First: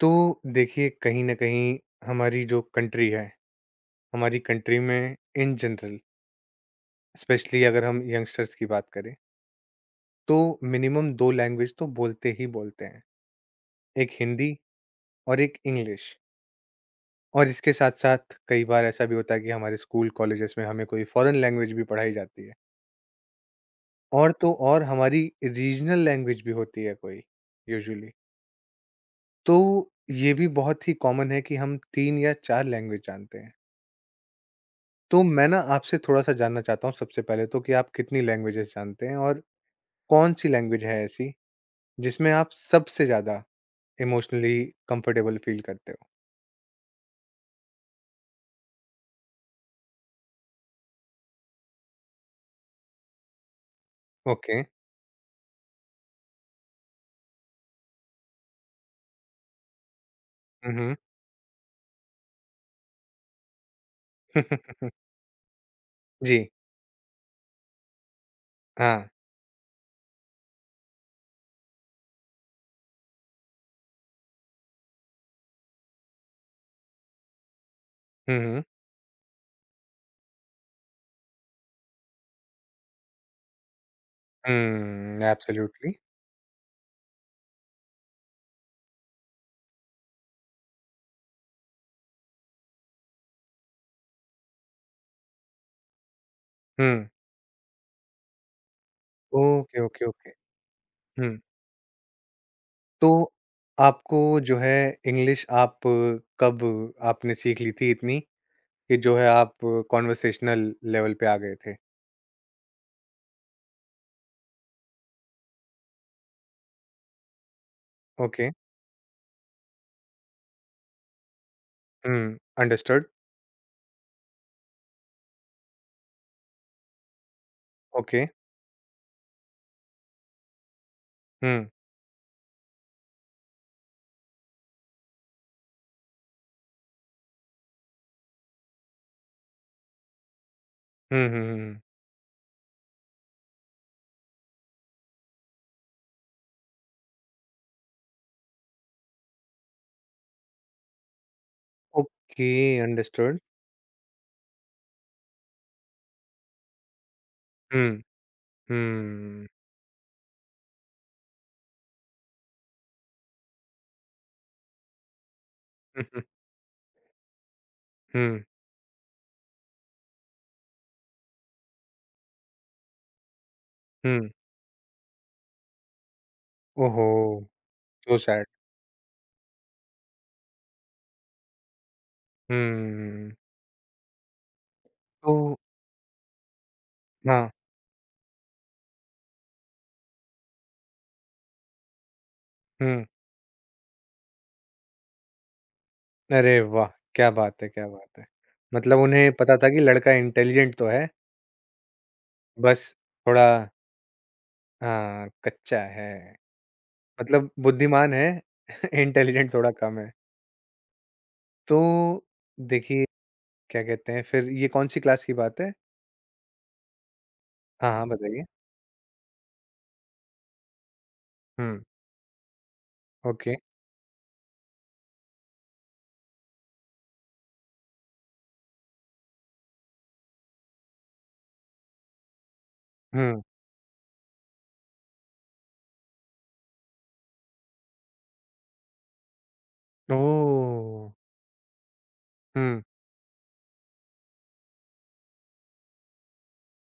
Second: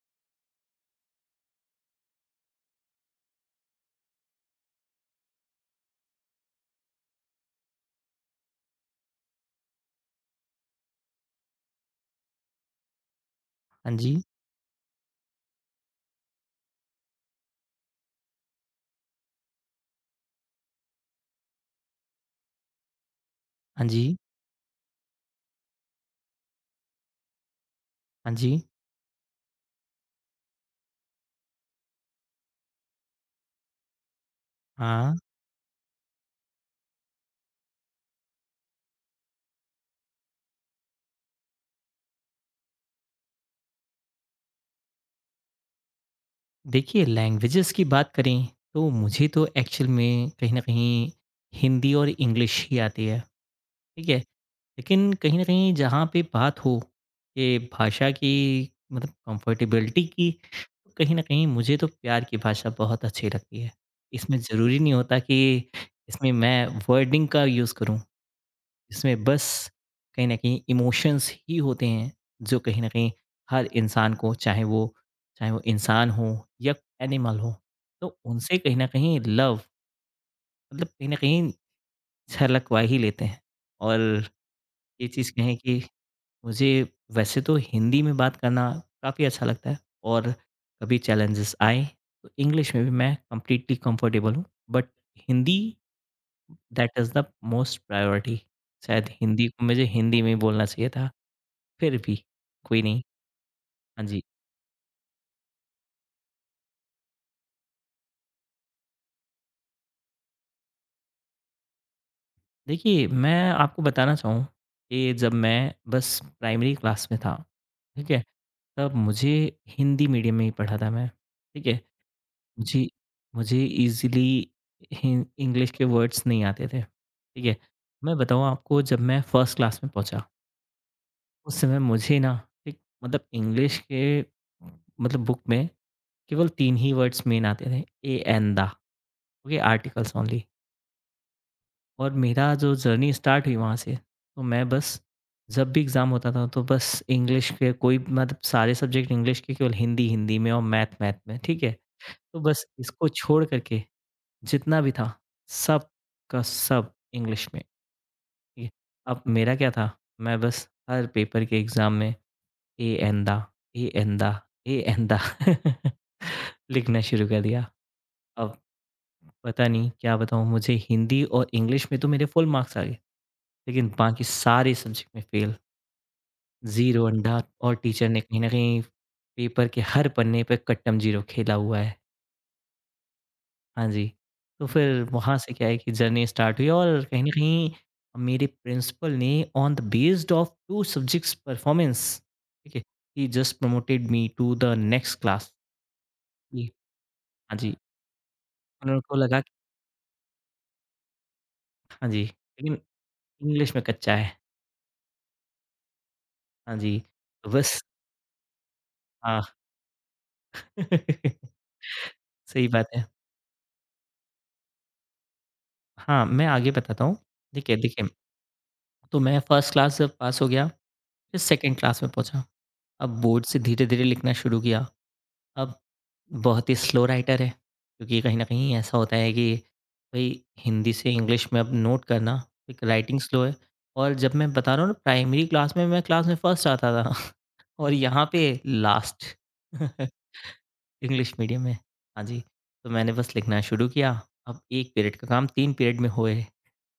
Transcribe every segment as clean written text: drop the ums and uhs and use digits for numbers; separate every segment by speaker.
Speaker 1: तो देखिए, कहीं ना कहीं हमारी जो कंट्री है, हमारी कंट्री में, इन जनरल, स्पेशली अगर हम यंगस्टर्स की बात करें, तो मिनिमम दो लैंग्वेज तो बोलते ही बोलते हैं।
Speaker 2: हाँ
Speaker 1: एक
Speaker 2: जी,
Speaker 1: हिंदी और एक इंग्लिश। और इसके साथ साथ कई बार ऐसा भी होता है कि हमारे स्कूल कॉलेजेस में हमें कोई फॉरेन लैंग्वेज भी पढ़ाई जाती है।
Speaker 2: हाँ जी,
Speaker 1: और तो और हमारी रीजनल लैंग्वेज भी होती है कोई, यूजुअली।
Speaker 2: हाँ जी,
Speaker 1: तो ये भी बहुत ही कॉमन है कि हम तीन या चार लैंग्वेज जानते हैं।
Speaker 2: हाँ।
Speaker 1: तो मैं ना आपसे थोड़ा-सा जानना चाहता हूँ, सबसे पहले तो कि आप कितनी लैंग्वेजेस जानते हैं? और कौन-सी लैंग्वेज है ऐसी जिसमें आप सबसे ज़्यादा इमोशनली कंफर्टेबल फ़ील करते हो?
Speaker 2: देखिए लैंग्वेजेज़ की बात करें तो मुझे तो एक्चुअल में कहीं न कहीं हिंदी और इंग्लिश ही आती है, ठीक है?
Speaker 1: ओके।
Speaker 2: लेकिन कहीं न कहीं जहाँ पे बात हो ये भाषा की मतलब कंफर्टेबिलिटी की,
Speaker 1: हुँ,
Speaker 2: तो
Speaker 1: हुँ।
Speaker 2: कहीं न कहीं मुझे तो प्यार की भाषा बहुत अच्छी लगती है। इसमें ज़रूरी नहीं होता कि इसमें
Speaker 1: जी।
Speaker 2: मैं वर्डिंग का यूज़ करूँ।
Speaker 1: हाँ।
Speaker 2: इसमें बस कहीं न कहीं इमोशंस ही होते हैं, जो कहीं न कहीं हर इंसान को चाहे वो इंसान हो या एनिमल हो, तो
Speaker 1: हुँ,
Speaker 2: उनसे
Speaker 1: हुँ।
Speaker 2: कहीं न कहीं लव मतलब कहीं न कहीं छलकवा ही लेते हैं। और ये
Speaker 1: हुँ,
Speaker 2: चीज़ कहें कि
Speaker 1: एब्सोल्युटली।
Speaker 2: मुझे वैसे तो हिंदी में बात करना काफ़ी अच्छा लगता है और कभी चैलेंजेस आए, तो इंग्लिश में भी मैं कंप्लीटली कंफर्टेबल हूँ, बट हिंदी
Speaker 1: हुँ।
Speaker 2: That is the most priority शायद हिंदी को
Speaker 1: ओके,
Speaker 2: मुझे
Speaker 1: ओके,
Speaker 2: हिंदी में
Speaker 1: ओके।
Speaker 2: ही बोलना चाहिए था।
Speaker 1: हुँ।
Speaker 2: फिर भी कोई नहीं।
Speaker 1: तो
Speaker 2: हाँ
Speaker 1: आपको
Speaker 2: जी।
Speaker 1: जो है इंग्लिश आप कब आपने सीख ली थी इतनी कि जो है आप कॉन्वर्सेशनल लेवल पे आ गए थे?
Speaker 2: देखिए, मैं आपको बताना चाहूँ कि जब मैं बस प्राइमरी क्लास में था, ठीक है?
Speaker 1: ओके।
Speaker 2: तब मुझे हिंदी मीडियम में ही पढ़ा था मैं, ठीक है?
Speaker 1: हुँ,
Speaker 2: मुझे
Speaker 1: अंडरस्टूड।
Speaker 2: मुझे ईज़िली हिं इंग्लिश के वर्ड्स नहीं आते थे, ठीक है? मैं
Speaker 1: ओके।
Speaker 2: बताऊँ आपको जब मैं फर्स्ट क्लास में पहुँचा, उस
Speaker 1: हुँ।
Speaker 2: समय मुझे ना एक मतलब इंग्लिश के मतलब बुक में केवल 3 ही वर्ड्स मेन आते थे a and the okay articles only.
Speaker 1: हुँ, हुँ, हुँ, हुँ।
Speaker 2: और मेरा जो जर्नी स्टार्ट हुई वहाँ से, तो मैं बस जब भी एग्ज़ाम होता था तो बस इंग्लिश के कोई मतलब सारे सब्जेक्ट इंग्लिश के केवल हिंदी, हिंदी में और मैथ, मैथ में, ठीक है? तो
Speaker 1: ओके,
Speaker 2: बस इसको
Speaker 1: अंडरस्टूड।
Speaker 2: छोड़ कर के जितना भी था, सब का सब इंग्लिश में,
Speaker 1: हुँ,
Speaker 2: ठीक है? अब
Speaker 1: हुँ।
Speaker 2: मेरा क्या था, मैं बस हर पेपर के एग्ज़ाम में ए एंदा, ए एंदा, ए एंदा
Speaker 1: हुँ, हुँ,
Speaker 2: लिखना शुरू कर दिया।
Speaker 1: हुँ,
Speaker 2: अब पता नहीं क्या बताऊँ मुझे हिंदी और इंग्लिश में तो मेरे फुल मार्क्स आ गए। लेकिन बाकी
Speaker 1: हुँ।
Speaker 2: सारे सब्जेक्ट में फ़ेल, ज़ीरो
Speaker 1: ओहो!
Speaker 2: अंडा और टीचर
Speaker 1: सो
Speaker 2: ने कहीं
Speaker 1: सैड।
Speaker 2: न कहीं पेपर के हर पन्ने पे कट्टम ज़ीरो खेला हुआ है।
Speaker 1: हुँ।
Speaker 2: हाँ जी। तो फिर
Speaker 1: तो
Speaker 2: वहाँ से क्या है कि जर्नी स्टार्ट हुई और कहीं न
Speaker 1: हाँ,
Speaker 2: कहीं मेरे प्रिंसिपल ने on the based of 2 subjects performance ठीक है,
Speaker 1: हुँ।
Speaker 2: ही just promoted me to the next class
Speaker 1: अरे
Speaker 2: जी,
Speaker 1: वाह! क्या
Speaker 2: हाँ
Speaker 1: बात है,
Speaker 2: जी।
Speaker 1: क्या बात है। मतलब
Speaker 2: उनको
Speaker 1: उन्हें
Speaker 2: लगा कि
Speaker 1: पता था कि लड़का इंटेलिजेंट तो है,
Speaker 2: हाँ जी, लेकिन
Speaker 1: बस थोड़ा
Speaker 2: इंग्लिश में कच्चा है।
Speaker 1: हाँ, कच्चा है।
Speaker 2: हाँ जी,
Speaker 1: मतलब
Speaker 2: तो बस
Speaker 1: बुद्धिमान है,
Speaker 2: हाँ।
Speaker 1: इंटेलिजेंट थोड़ा कम है। तो
Speaker 2: सही बात है।
Speaker 1: देखिए, क्या कहते हैं, फिर ये कौन-सी क्लास की बात है?
Speaker 2: हाँ, मैं आगे बताता हूँ। देखिए
Speaker 1: हाँ, हाँ,
Speaker 2: देखिए
Speaker 1: बताइए।
Speaker 2: तो मैं फर्स्ट क्लास जब पास हो गया, फिर सेकंड
Speaker 1: हुँ,
Speaker 2: क्लास में पहुँचा। अब बोर्ड
Speaker 1: ओके।
Speaker 2: से धीरे-धीरे लिखना शुरू किया। अब बहुत ही स्लो राइटर है, क्योंकि कहीं न कहीं ऐसा होता है कि भई हिंदी से इंग्लिश में अब नोट करना, एक राइटिंग स्लो
Speaker 1: हुँ।
Speaker 2: है और जब मैं बता रहा हूँ ना प्राइमरी क्लास में मैं क्लास में फर्स्ट आता था और यहाँ पे लास्ट
Speaker 1: ओह!
Speaker 2: इंग्लिश मीडियम में। हाँ जी,
Speaker 1: हुँ।
Speaker 2: तो मैंने बस लिखना शुरू किया। अब 1 पीरियड का काम 3 पीरियड में होए।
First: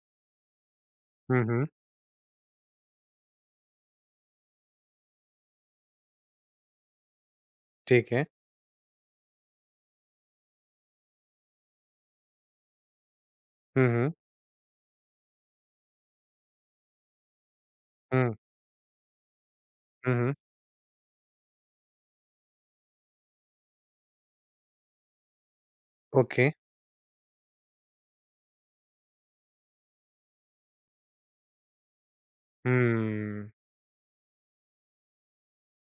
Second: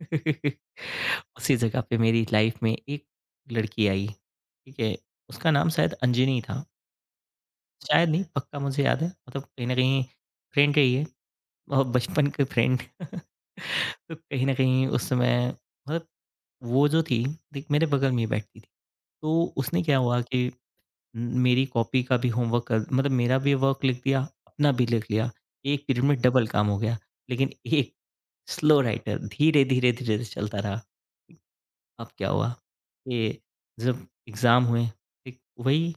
Speaker 1: हुँ,
Speaker 2: उसी
Speaker 1: हुँ,
Speaker 2: जगह पे मेरी लाइफ में एक लड़की आई, ठीक है? उसका नाम शायद अंजनी था, शायद
Speaker 1: ठीक
Speaker 2: नहीं
Speaker 1: है।
Speaker 2: पक्का मुझे याद है मतलब कहीं न कहीं फ्रेंड रही है और बचपन के फ्रेंड।
Speaker 1: हुँ, हुँ,
Speaker 2: तो कहीं न कहीं उस समय मतलब वो जो थी देख मेरे बगल में ही
Speaker 1: हुँ,
Speaker 2: बैठती थी। तो उसने क्या
Speaker 1: हुँ,
Speaker 2: हुआ
Speaker 1: हुँ,
Speaker 2: कि उम, मेरी कॉपी का भी होमवर्क कर मतलब मेरा भी वर्क लिख दिया, अपना भी लिख लिया। एक पीरियड में डबल
Speaker 1: ओके।
Speaker 2: काम हो गया, लेकिन एक स्लो राइटर धीरे-धीरे, धीरे-धीरे चलता रहा। अब क्या हुआ कि
Speaker 1: हुँ,
Speaker 2: जब एग्ज़ाम हुए, ठीक, वही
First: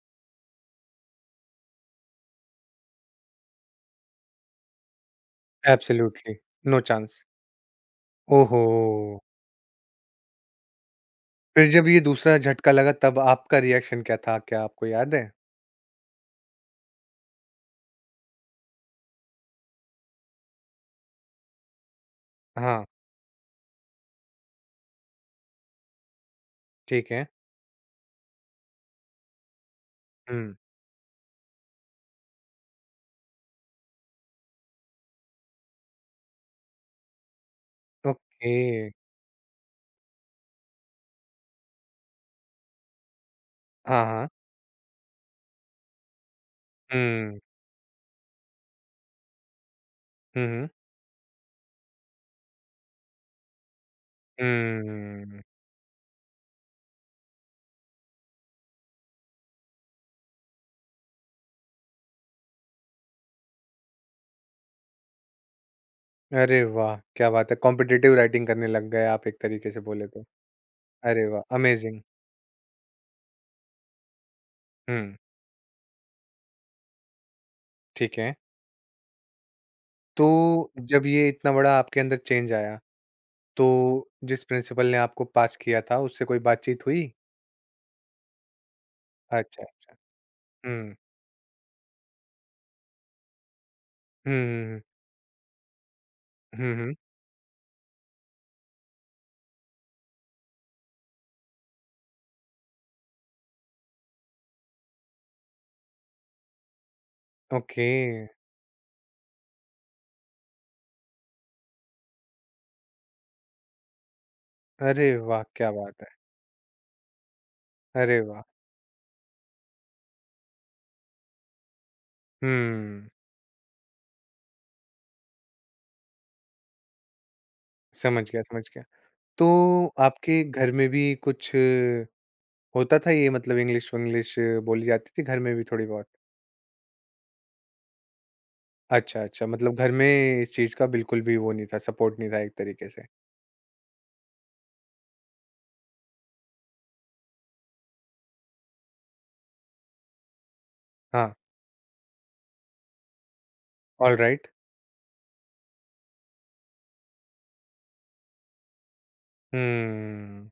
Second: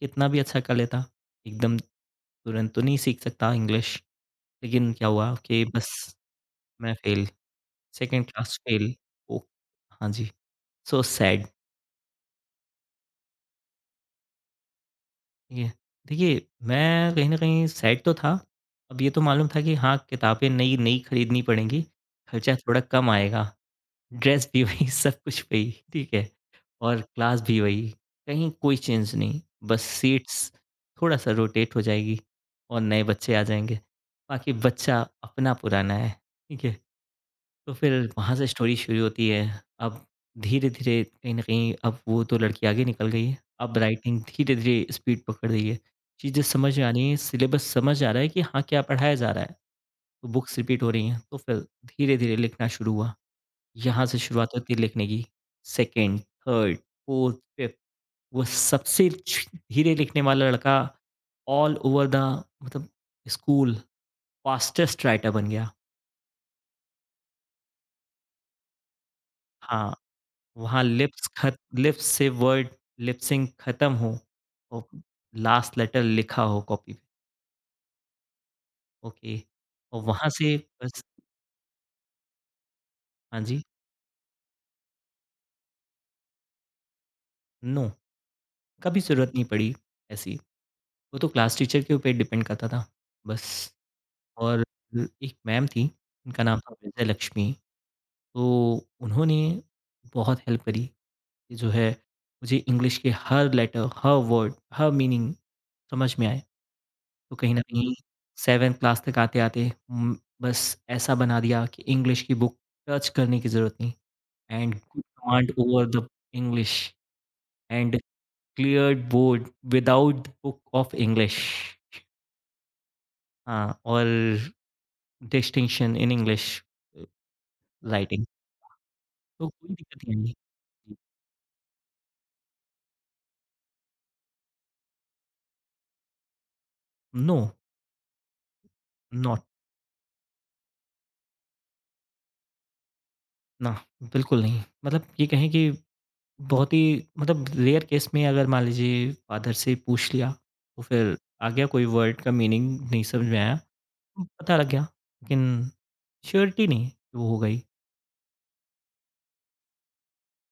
Speaker 2: कितना भी अच्छा कर लेता, एकदम तुरंत तो नहीं सीख सकता इंग्लिश। लेकिन क्या हुआ कि बस
Speaker 1: एब्सोल्युटली, नो
Speaker 2: मैं
Speaker 1: चांस।
Speaker 2: फ़ेल, सेकंड क्लास
Speaker 1: ओहो!
Speaker 2: फ़ेल। ओह! हाँ जी, सो सैड,
Speaker 1: फिर जब ये दूसरा झटका लगा तब आपका रिएक्शन क्या था? क्या आपको याद है?
Speaker 2: ठीक है। देखिए, मैं कहीं न कहीं सैड तो था। अब ये तो मालूम था कि हाँ, किताबें नई-नई खरीदनी पड़ेंगी, खर्चा थोड़ा
Speaker 1: हाँ,
Speaker 2: कम आएगा। ड्रेस भी वही, सब कुछ वही, ठीक है? और
Speaker 1: ठीक है।
Speaker 2: क्लास भी वही, कहीं कोई चेंज नहीं, बस सीट्स
Speaker 1: हुँ,
Speaker 2: थोड़ा-सा रोटेट हो जाएगी और नए बच्चे आ जाएँगे। बाकी बच्चा अपना पुराना है, ठीक है? तो फिर वहाँ से
Speaker 1: ओके।
Speaker 2: स्टोरी शुरू होती है। अब धीरे-धीरे कहीं न कहीं अब वो तो लड़की आगे निकल गई है, अब
Speaker 1: हाँ,
Speaker 2: राइटिंग
Speaker 1: हाँ।
Speaker 2: धीरे-धीरे स्पीड पकड़ रही है। चीज़ें समझ में आ रही हैं,
Speaker 1: हुँ,
Speaker 2: सिलेबस समझ आ रहा है कि हाँ, क्या पढ़ाया जा रहा है। तो
Speaker 1: हुँ,
Speaker 2: बुक्स
Speaker 1: हुँ,
Speaker 2: रिपीट हो रही हैं, तो फिर धीरे-धीरे लिखना शुरू हुआ। यहाँ से शुरुआत होती है लिखने की।
Speaker 1: हुँ।
Speaker 2: सेकंड, थर्ड, फ़ोर्थ, फ़िफ्थ वो सबसे छ धीरे लिखने वाला लड़का ऑल ओवर द मतलब स्कूल फ़ास्टेस्ट राइटर बन गया।
Speaker 1: अरे वाह! क्या बात है, कॉम्पिटिटिव राइटिंग करने लग गए आप एक तरीके से
Speaker 2: हाँ,
Speaker 1: बोले तो।
Speaker 2: वहाँ
Speaker 1: अरे
Speaker 2: लिप्स
Speaker 1: वाह!
Speaker 2: खत
Speaker 1: अमेज़िंग।
Speaker 2: लिप्स से वर्ड लिप्सिंग खत्म हो और
Speaker 1: हुँ,
Speaker 2: लास्ट लेटर लिखा हो कॉपी पे।
Speaker 1: ठीक है।
Speaker 2: ओके और वहाँ से
Speaker 1: तो
Speaker 2: बस
Speaker 1: जब ये इतना बड़ा आपके अंदर चेंज आया,
Speaker 2: हाँ जी,
Speaker 1: तो जिस प्रिंसिपल ने आपको पास किया था, उससे कोई बातचीत हुई?
Speaker 2: नो कभी ज़रूरत नहीं
Speaker 1: अच्छा,
Speaker 2: पड़ी
Speaker 1: अच्छा।
Speaker 2: ऐसी।
Speaker 1: हुँ।
Speaker 2: वो तो क्लास टीचर के ऊपर डिपेंड करता था। बस।
Speaker 1: हुँ,
Speaker 2: और
Speaker 1: हुँ,
Speaker 2: एक मैम थी, उनका नाम था
Speaker 1: हुँ, हुँ।
Speaker 2: विजय लक्ष्मी, तो उन्होंने बहुत हेल्प करी कि जो है मुझे इंग्लिश के हर लेटर, हर वर्ड, हर मीनिंग समझ में आए। तो कहीं न हुँ।
Speaker 1: ओके।
Speaker 2: कहीं 7th क्लास तक आते-आते बस ऐसा बना दिया कि इंग्लिश की बुक टच करने की ज़रूरत नहीं एंड गुड
Speaker 1: अरे वाह!
Speaker 2: कमांड
Speaker 1: क्या
Speaker 2: ओवर
Speaker 1: बात
Speaker 2: द
Speaker 1: है।
Speaker 2: इंग्लिश एंड
Speaker 1: अरे वाह!
Speaker 2: Cleared board without book of English
Speaker 1: हुँ।
Speaker 2: हाँ, और डिस्टिंक्शन इन इंग्लिश अ,
Speaker 1: समझ
Speaker 2: राइटिंग।
Speaker 1: गया, समझ गया। तो
Speaker 2: तो कोई दिक्कत ही नहीं
Speaker 1: आपके घर में
Speaker 2: जी।
Speaker 1: भी कुछ होता था, ये मतलब इंग्लिश-विंग्लिश बोली जाती थी घर में भी थोड़ी-बहुत?
Speaker 2: नो,
Speaker 1: अच्छा,
Speaker 2: नॉट
Speaker 1: अच्छा। मतलब घर में इस चीज़ का बिल्कुल भी वो नहीं था, सपोर्ट नहीं था एक तरीके से।
Speaker 2: ना, बिल्कुल नहीं। मतलब ये कहें कि बहुत ही मतलब रेयर केस में अगर मान लीजिए फादर से पूछ लिया, तो फिर
Speaker 1: हाँ,
Speaker 2: आ गया कोई वर्ड का मीनिंग नहीं समझ में आया,
Speaker 1: ऑलराइट।
Speaker 2: पता लग गया। लेकिन श्योरिटी नहीं, कि वो हो गई।
Speaker 1: हुँ।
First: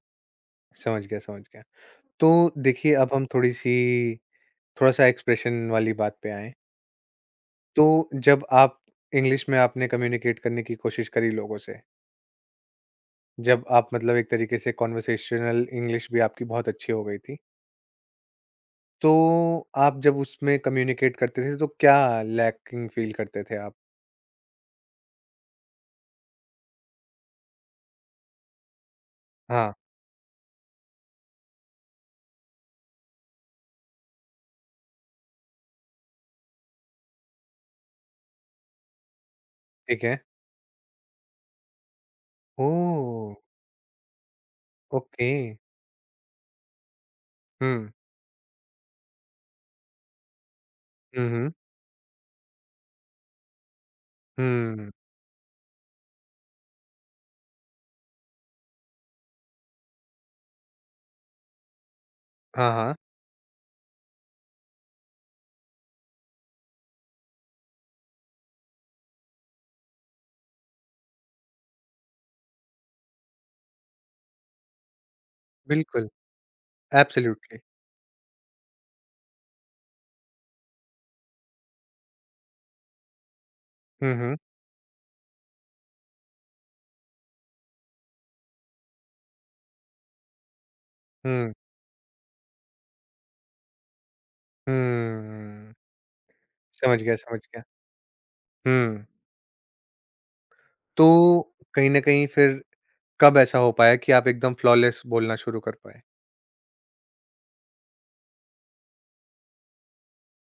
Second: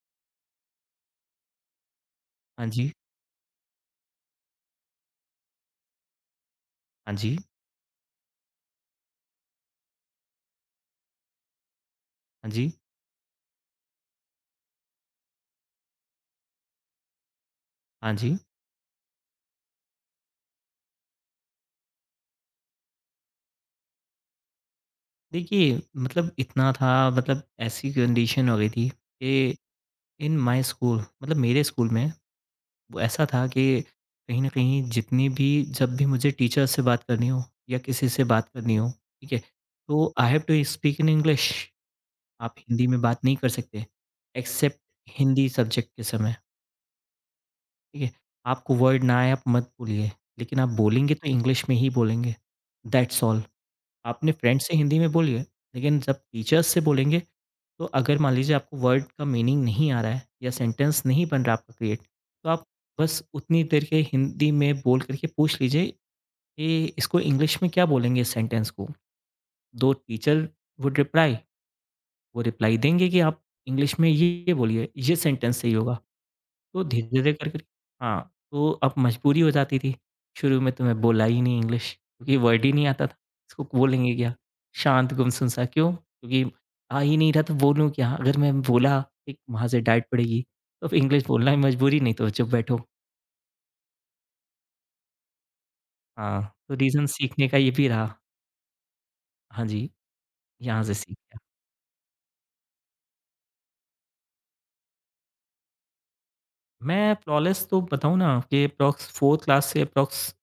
Speaker 1: समझ गया, समझ गया। तो
Speaker 2: हाँ जी,
Speaker 1: देखिए अब हम थोड़ी-सी, थोड़ा-सा एक्सप्रेशन वाली बात पे आएँ,
Speaker 2: हाँ जी,
Speaker 1: तो जब आप इंग्लिश में आपने कम्युनिकेट करने की कोशिश करी लोगों से,
Speaker 2: हाँ जी,
Speaker 1: जब आप मतलब एक तरीके से कन्वर्सेशनल इंग्लिश भी आपकी बहुत अच्छी हो गई थी,
Speaker 2: हाँ जी।
Speaker 1: तो आप जब उसमें कम्युनिकेट करते थे तो क्या लैकिंग फील करते थे आप?
Speaker 2: देखिए मतलब इतना था मतलब ऐसी कंडीशन हो गई थी कि
Speaker 1: हाँ,
Speaker 2: इन माय स्कूल मतलब मेरे स्कूल में वो ऐसा था कि कहीं न कहीं जितनी भी जब भी मुझे टीचर से बात करनी हो या किसी से बात करनी हो, ठीक है?
Speaker 1: ठीक
Speaker 2: तो
Speaker 1: है।
Speaker 2: I have to speak in English. आप हिंदी में बात
Speaker 1: ओह!
Speaker 2: नहीं कर सकते एक्सेप्ट
Speaker 1: ओके।
Speaker 2: हिंदी सब्जेक्ट के समय,
Speaker 1: हुँ।
Speaker 2: ठीक है? आपको वर्ड ना आए आप मत बोलिए, लेकिन आप बोलेंगे तो
Speaker 1: हुँ, हुँ।
Speaker 2: इंग्लिश में ही बोलेंगे। That's all. आपने फ्रेंड से
Speaker 1: हुँ।
Speaker 2: हिंदी में बोली है, लेकिन जब टीचर्स से बोलेंगे, तो अगर मान लीजिए आपको वर्ड का मीनिंग नहीं आ रहा है या सेंटेंस नहीं बन रहा आपका क्रिएट, तो आप
Speaker 1: हाँ, हाँ,
Speaker 2: बस उतनी देर के हिंदी में बोल कर के पूछ लीजिए कि इसको इंग्लिश में क्या बोलेंगे इस सेंटेंस को? दो टीचर वुड रिप्लाई, वो रिप्लाई देंगे कि आप इंग्लिश में ये बोलिए, ये सेंटेंस सही होगा।
Speaker 1: बिल्कुल,
Speaker 2: तो धीरे-धीरे करके
Speaker 1: एब्सोल्युटली।
Speaker 2: हाँ, तो अब मजबूरी हो जाती थी। शुरू में तो मैं बोला ही नहीं इंग्लिश क्योंकि वर्ड ही नहीं आता था। इसको बोलेंगे
Speaker 1: हुँ,
Speaker 2: क्या?
Speaker 1: हुँ,
Speaker 2: शांत गुमसुम सा क्यों? क्योंकि आ ही नहीं रहा तो बोलूँ क्या? अगर मैं बोला एक वहाँ से डाँट पड़ेगी। तो फिर इंग्लिश बोलना
Speaker 1: हुँ,
Speaker 2: ही मजबूरी नहीं तो चुप बैठो।
Speaker 1: हुँ।
Speaker 2: हाँ, तो
Speaker 1: समझ
Speaker 2: रीज़न
Speaker 1: गया, समझ
Speaker 2: सीखने का
Speaker 1: गया।
Speaker 2: ये भी रहा।
Speaker 1: हुँ,
Speaker 2: हाँ जी, यहाँ से
Speaker 1: तो
Speaker 2: सीख गया।
Speaker 1: कहीं न कहीं फिर कब ऐसा हो पाया कि आप एकदम फ्लॉलेस बोलना शुरू कर पाए?
Speaker 2: मैं फ्लॉलेस तो बताऊँ ना कि अप्रॉक्स 4th क्लास से अप्रॉक्स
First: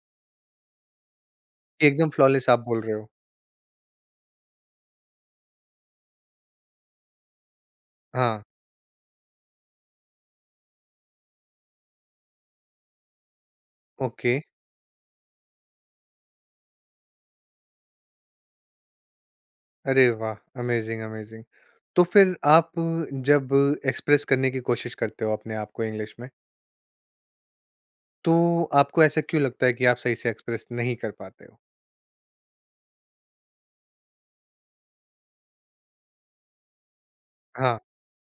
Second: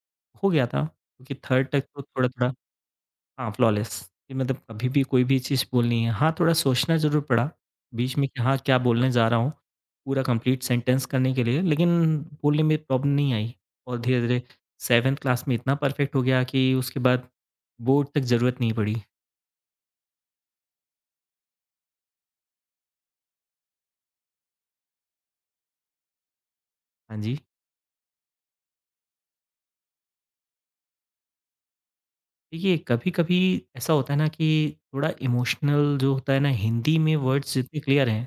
Speaker 2: हो गया था क्योंकि 3rd तक
Speaker 1: कि
Speaker 2: तो
Speaker 1: एकदम फ्लॉलेस
Speaker 2: थोड़ा-थोड़ा
Speaker 1: आप बोल रहे हो?
Speaker 2: हाँ, फ्लॉलेस कि मतलब कभी भी कोई भी चीज़ बोलनी है। हाँ, थोड़ा सोचना ज़रूर पड़ा, बीच में कि
Speaker 1: हाँ,
Speaker 2: हाँ, क्या बोलने जा रहा हूँ, पूरा कंप्लीट सेंटेंस करने के लिए, लेकिन बोलने में प्रॉब्लम नहीं आई और
Speaker 1: ओके।
Speaker 2: धीरे-धीरे 7th क्लास में इतना परफेक्ट हो गया कि उसके बाद बोर्ड तक ज़रूरत नहीं पड़ी।
Speaker 1: अरे वाह! Amazing, amazing. तो फिर आप जब एक्सप्रेस करने की कोशिश करते हो अपने आप को इंग्लिश में,
Speaker 2: हाँ जी,
Speaker 1: तो आपको ऐसा क्यों लगता है कि आप सही से एक्सप्रेस नहीं कर पाते हो?
Speaker 2: देखिए कभी-कभी ऐसा होता है ना कि थोड़ा इमोशनल जो होता है ना हिंदी में वर्ड्स जितने
Speaker 1: हाँ,
Speaker 2: क्लियर हैं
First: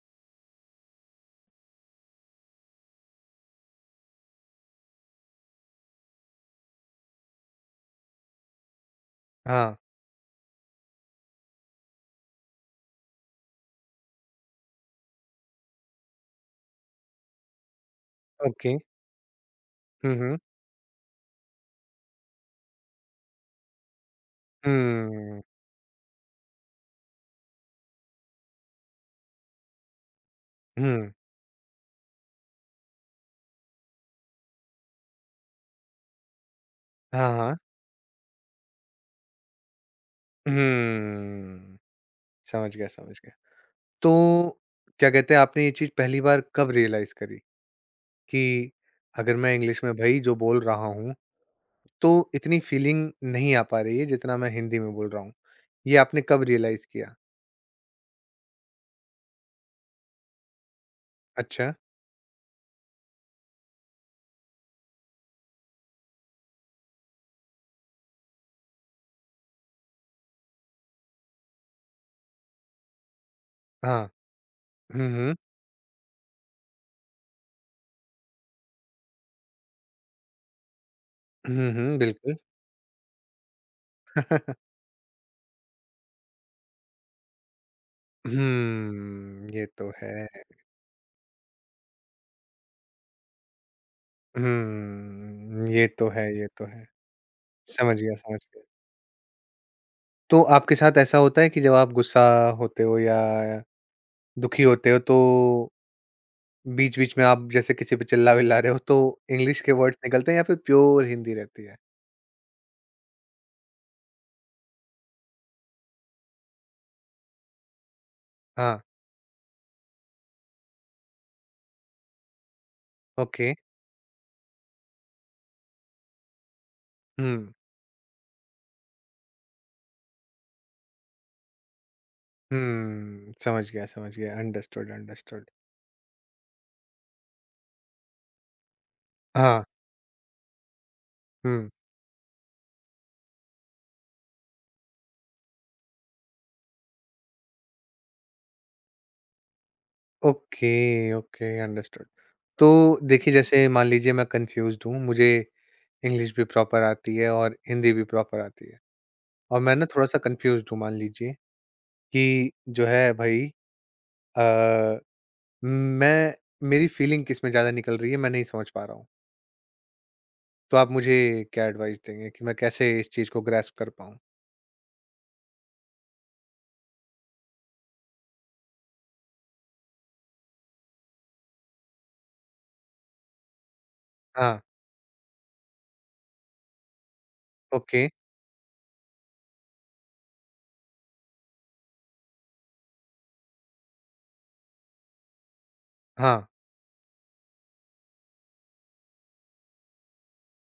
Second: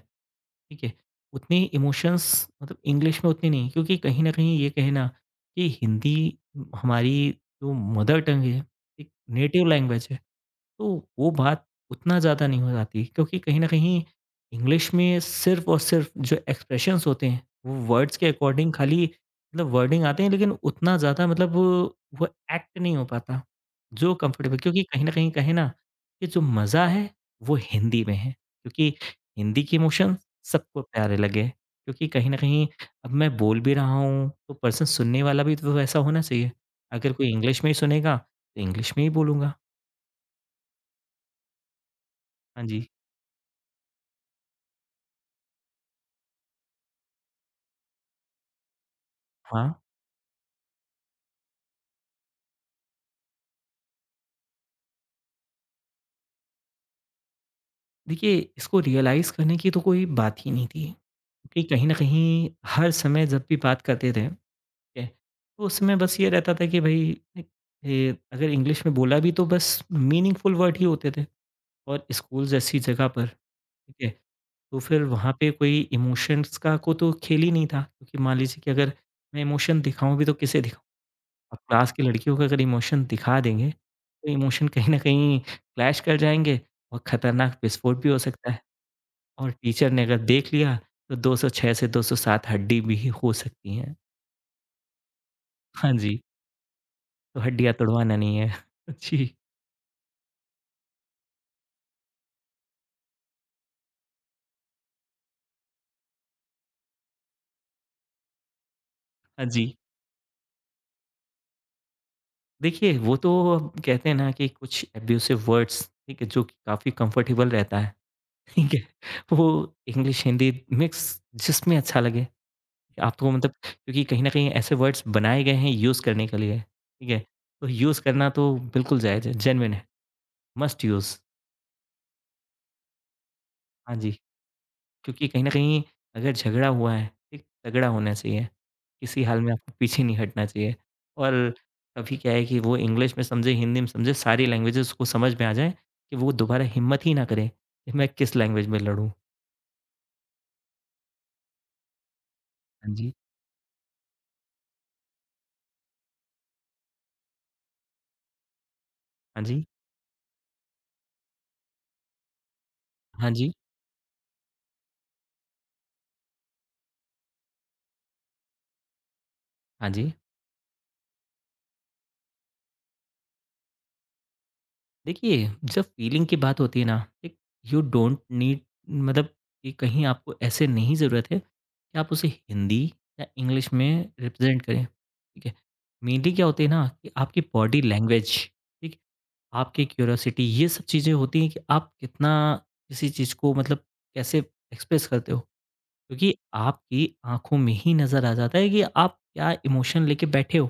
Speaker 2: ठीक है? उतने इमोशंस मतलब इंग्लिश में उतने नहीं क्योंकि कहीं न कहीं ये कहना कि हिंदी हमारी जो मदर टंग है, एक नेटिव
Speaker 1: हाँ,
Speaker 2: लैंग्वेज है, तो वो बात उतना ज़्यादा नहीं हो जाती क्योंकि कहीं न कहीं इंग्लिश में सिर्फ़ और सिर्फ़ जो एक्सप्रेशंस होते हैं, वो वर्ड्स के अकॉर्डिंग
Speaker 1: ओके।
Speaker 2: खाली मतलब वर्डिंग
Speaker 1: हुँ,
Speaker 2: आते हैं
Speaker 1: हुँ।
Speaker 2: लेकिन उतना ज़्यादा मतलब वो एक्ट नहीं हो पाता, जो कम्फ़र्टेबल क्योंकि कहीं न कहीं
Speaker 1: हुँ,
Speaker 2: कहें ना कि जो मज़ा है, वो हिंदी में है क्योंकि हिंदी के इमोशंस सबको
Speaker 1: हुँ।
Speaker 2: प्यारे लगे। क्योंकि कहीं न कहीं अब मैं बोल भी रहा हूँ, तो पर्सन सुनने वाला भी तो वैसा होना चाहिए। अगर कोई
Speaker 1: हाँ, हाँ।
Speaker 2: इंग्लिश में ही सुनेगा, तो इंग्लिश में ही बोलूँगा।
Speaker 1: हुँ,
Speaker 2: हाँ
Speaker 1: समझ
Speaker 2: जी,
Speaker 1: गया, समझ गया। तो क्या कहते हैं, आपने ये चीज़ पहली बार कब रियलाइज़ करी? कि अगर मैं
Speaker 2: हाँ।
Speaker 1: इंग्लिश में भई जो बोल रहा हूँ, तो इतनी फीलिंग नहीं आ पा रही है जितना मैं हिंदी में बोल रहा हूँ। ये आपने कब रियलाइज़ किया?
Speaker 2: देखिए, इसको रियलाइज़ करने की तो कोई बात ही नहीं थी। क्योंकि
Speaker 1: अच्छा,
Speaker 2: कहीं न कहीं हर समय जब भी बात करते थे, ठीक है? तो उस समय बस ये रहता था कि भई एक ये अगर इंग्लिश में बोला भी तो बस मीनिंगफुल वर्ड ही होते थे। और स्कूल जैसी जगह पर ठीक
Speaker 1: हाँ।
Speaker 2: है। तो फिर
Speaker 1: हुँ,
Speaker 2: वहाँ
Speaker 1: हुँ।
Speaker 2: पे कोई इमोशंस का को तो खेल ही नहीं था क्योंकि मान लीजिए कि अगर मैं इमोशन दिखाऊँ भी तो किसे दिखाऊँ? अब
Speaker 1: हुँ,
Speaker 2: क्लास
Speaker 1: हुँ,
Speaker 2: की लड़कियों
Speaker 1: बिल्कुल।
Speaker 2: का अगर इमोशन दिखा देंगे, तो इमोशन कहीं न कहीं क्लैश कर जाएँगे और खतरनाक विस्फोट भी हो सकता है और
Speaker 1: ये
Speaker 2: टीचर
Speaker 1: तो
Speaker 2: ने अगर
Speaker 1: है।
Speaker 2: देख लिया तो 206 से 207 हड्डी भी हो सकती हैं।
Speaker 1: ये
Speaker 2: हाँ
Speaker 1: तो
Speaker 2: जी,
Speaker 1: है, ये तो है।
Speaker 2: तो हड्डियाँ
Speaker 1: समझ गया,
Speaker 2: तुड़वाना नहीं
Speaker 1: समझ
Speaker 2: है।
Speaker 1: गया।
Speaker 2: जी,
Speaker 1: तो आपके साथ ऐसा होता है कि जब आप गुस्सा होते हो या दुखी होते हो, तो बीच-बीच में आप जैसे किसी पे चिल्ला-विल्ला रहे हो तो
Speaker 2: हाँ
Speaker 1: इंग्लिश के
Speaker 2: जी।
Speaker 1: वर्ड्स निकलते हैं या फिर प्योर हिंदी रहती है?
Speaker 2: देखिए, वो तो अब कहते हैं ना कि कुछ एब्यूसिव वर्ड्स ठीक है, जो कि काफ़ी कम्फ़र्टेबल रहता है। ठीक
Speaker 1: हाँ,
Speaker 2: है। वो इंग्लिश, हिंदी मिक्स जिसमें अच्छा लगे। आपको
Speaker 1: ओके।
Speaker 2: मतलब क्योंकि कहीं न कहीं ऐसे वर्ड्स बनाए गए हैं यूज़ करने के लिए, ठीक है?
Speaker 1: हुँ।
Speaker 2: तो यूज़ करना तो बिल्कुल जायज़ है, जेन्युइन है, मस्ट यूज़।
Speaker 1: हुँ, समझ गया,
Speaker 2: हाँ जी,
Speaker 1: समझ गया। अंडरस्टूड,
Speaker 2: क्योंकि कहीं न
Speaker 1: अंडरस्टूड।
Speaker 2: कहीं अगर झगड़ा हुआ है, एक तगड़ा होना चाहिए। किसी हाल में
Speaker 1: हाँ,
Speaker 2: आपको पीछे नहीं हटना चाहिए। और
Speaker 1: हुँ।
Speaker 2: अभी क्या है कि वो इंग्लिश में समझे, हिंदी में समझे, सारी लैंग्वेजेज़ उसको समझ में आ जाएँ कि वो दोबारा हिम्मत ही ना करे कि मैं किस लैंग्वेज में लड़ूँ।
Speaker 1: Okay, okay, understood. तो
Speaker 2: हाँ जी,
Speaker 1: देखिए, जैसे मान लीजिए मैं कन्फ्यूज़्ड हूँ, मुझे इंग्लिश भी प्रॉपर आती है और हिंदी भी प्रॉपर आती है,
Speaker 2: हाँ
Speaker 1: और
Speaker 2: जी,
Speaker 1: मैं ना थोड़ा-सा कन्फ्यूज़्ड हूँ मान लीजिए कि जो है
Speaker 2: हाँ
Speaker 1: भई
Speaker 2: जी,
Speaker 1: अ, मैं, मेरी फीलिंग किस में ज़्यादा निकल रही है, मैं नहीं समझ पा रहा हूँ।
Speaker 2: हाँ जी।
Speaker 1: तो आप मुझे क्या एडवाइस देंगे कि मैं कैसे इस चीज़ को ग्रैस्प कर पाऊँ?
Speaker 2: देखिए, जब फ़ीलिंग की बात होती है ना, एक यू डोंट नीड मतलब कि कहीं आपको ऐसे नहीं ज़रूरत है कि आप उसे हिंदी या इंग्लिश में
Speaker 1: हाँ,
Speaker 2: रिप्रेज़ेंट करें, ठीक है? मेनली क्या होती है ना कि आपकी बॉडी
Speaker 1: ओके।
Speaker 2: लैंग्वेज, ठीक? आपकी क्यूरियोसिटी ये सब चीज़ें होती हैं कि आप कितना किसी चीज़ को मतलब कैसे एक्सप्रेस करते हो, क्योंकि
Speaker 1: हाँ,
Speaker 2: आपकी आँखों में ही नज़र आ जाता है कि आप क्या इमोशन लेके बैठे हो।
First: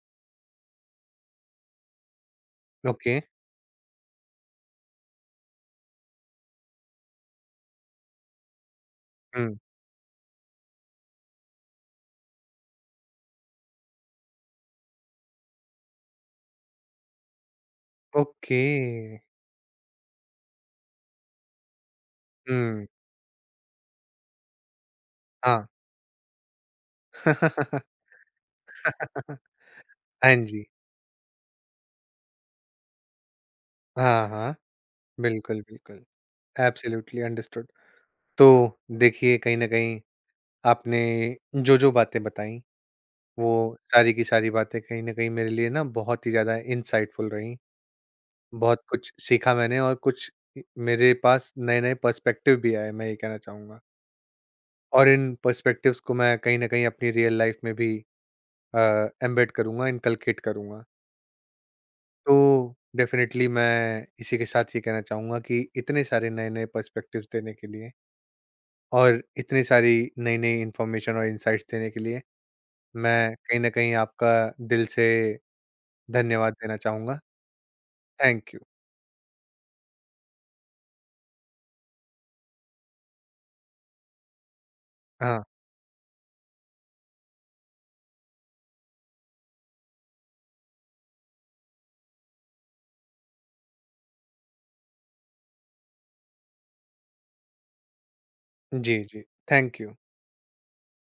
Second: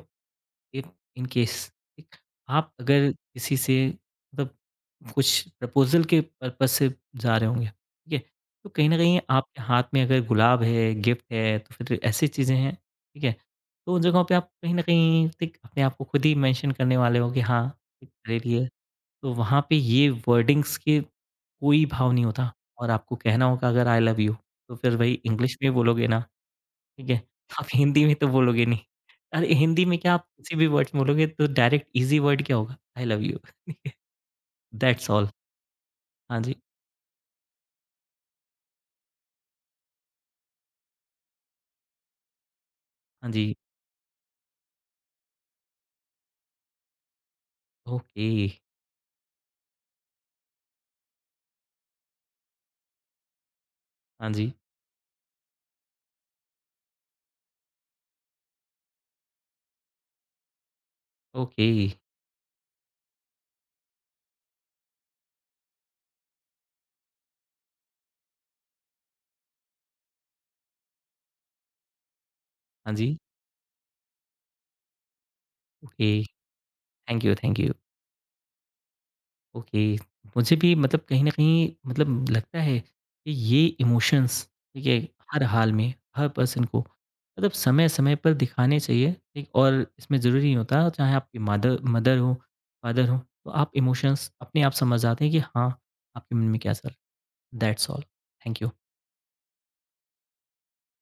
Speaker 2: इफ इन केस ठीक, आप अगर
Speaker 1: ओके।
Speaker 2: किसी से मतलब कुछ प्रपोज़ल के पर्पज़ से जा रहे होंगे, ठीक है? तो कहीं न कहीं
Speaker 1: हुँ,
Speaker 2: आपके हाथ में अगर गुलाब है, गिफ्ट है, तो फिर ऐसी चीज़ें हैं, ठीक है? तो उन जगहों पे आप कहीं न कहीं ठीक अपने आप को खुद ही मेंशन करने वाले हो कि हाँ, ठीक मेरे
Speaker 1: ओके।
Speaker 2: लिए तो वहाँ पे ये वर्डिंग्स के कोई भाव नहीं होता
Speaker 1: हुँ,
Speaker 2: और आपको कहना होगा अगर आई लव यू, तो फिर वही इंग्लिश
Speaker 1: हाँ।
Speaker 2: में बोलोगे ना ठीक है? आप हिंदी में तो बोलोगे नहीं। अरे, हिंदी में क्या आप
Speaker 1: हाँ
Speaker 2: किसी
Speaker 1: जी।
Speaker 2: भी वर्ड्स बोलोगे तो डायरेक्ट ईज़ी वर्ड क्या होगा? आई लव यू ठीक है?
Speaker 1: हाँ, हाँ।
Speaker 2: That's all.
Speaker 1: बिल्कुल, बिल्कुल।
Speaker 2: हाँ जी,
Speaker 1: एब्सोल्यूटली अंडरस्टूड। तो देखिए कहीं न कहीं आपने जो-जो बातें बताई,
Speaker 2: हाँ
Speaker 1: वो
Speaker 2: जी,
Speaker 1: सारी की सारी बातें कहीं न कहीं मेरे लिए ना बहुत ही ज़्यादा इनसाइटफुल रहीं।
Speaker 2: ओके,
Speaker 1: बहुत कुछ सीखा मैंने, और कुछ इ मेरे पास नए-नए पर्सपेक्टिव भी आए, मैं ये कहना चाहूँगा।
Speaker 2: हाँ जी,
Speaker 1: और इन पर्सपेक्टिव्स को मैं कहीं न कहीं अपनी रियल लाइफ़ में भी अ, एम्बेड करूँगा, इनकलकेट करूँगा।
Speaker 2: ओके,
Speaker 1: तो डेफिनेटली मैं इसी के साथ ये कहना चाहूंगा कि इतने सारे नए नए पर्सपेक्टिव्स देने के लिए और इतनी सारी नई नई इंफॉर्मेशन और इंसाइट्स देने के लिए
Speaker 2: हाँ जी,
Speaker 1: मैं कहीं ना कहीं आपका दिल से
Speaker 2: ओके,
Speaker 1: धन्यवाद देना चाहूंगा।
Speaker 2: Thank you, thank you.
Speaker 1: Thank you.
Speaker 2: Okay, मुझे भी मतलब कहीं न कहीं मतलब लगता है कि ये इमोशंस ठीक है, हर
Speaker 1: हाँ
Speaker 2: हाल में, हर पर्सन को मतलब समय-समय पर दिखाने चाहिए, ठीक? और इसमें ज़रूरी नहीं होता चाहे आपकी मदर मदर हो, फादर हो, तो आप इमोशंस अपने आप समझ जाते हैं कि हाँ, आपके मन में क्या चल रहा है। That's all. Thank you.
Speaker 1: जी। जी, थैंक यू।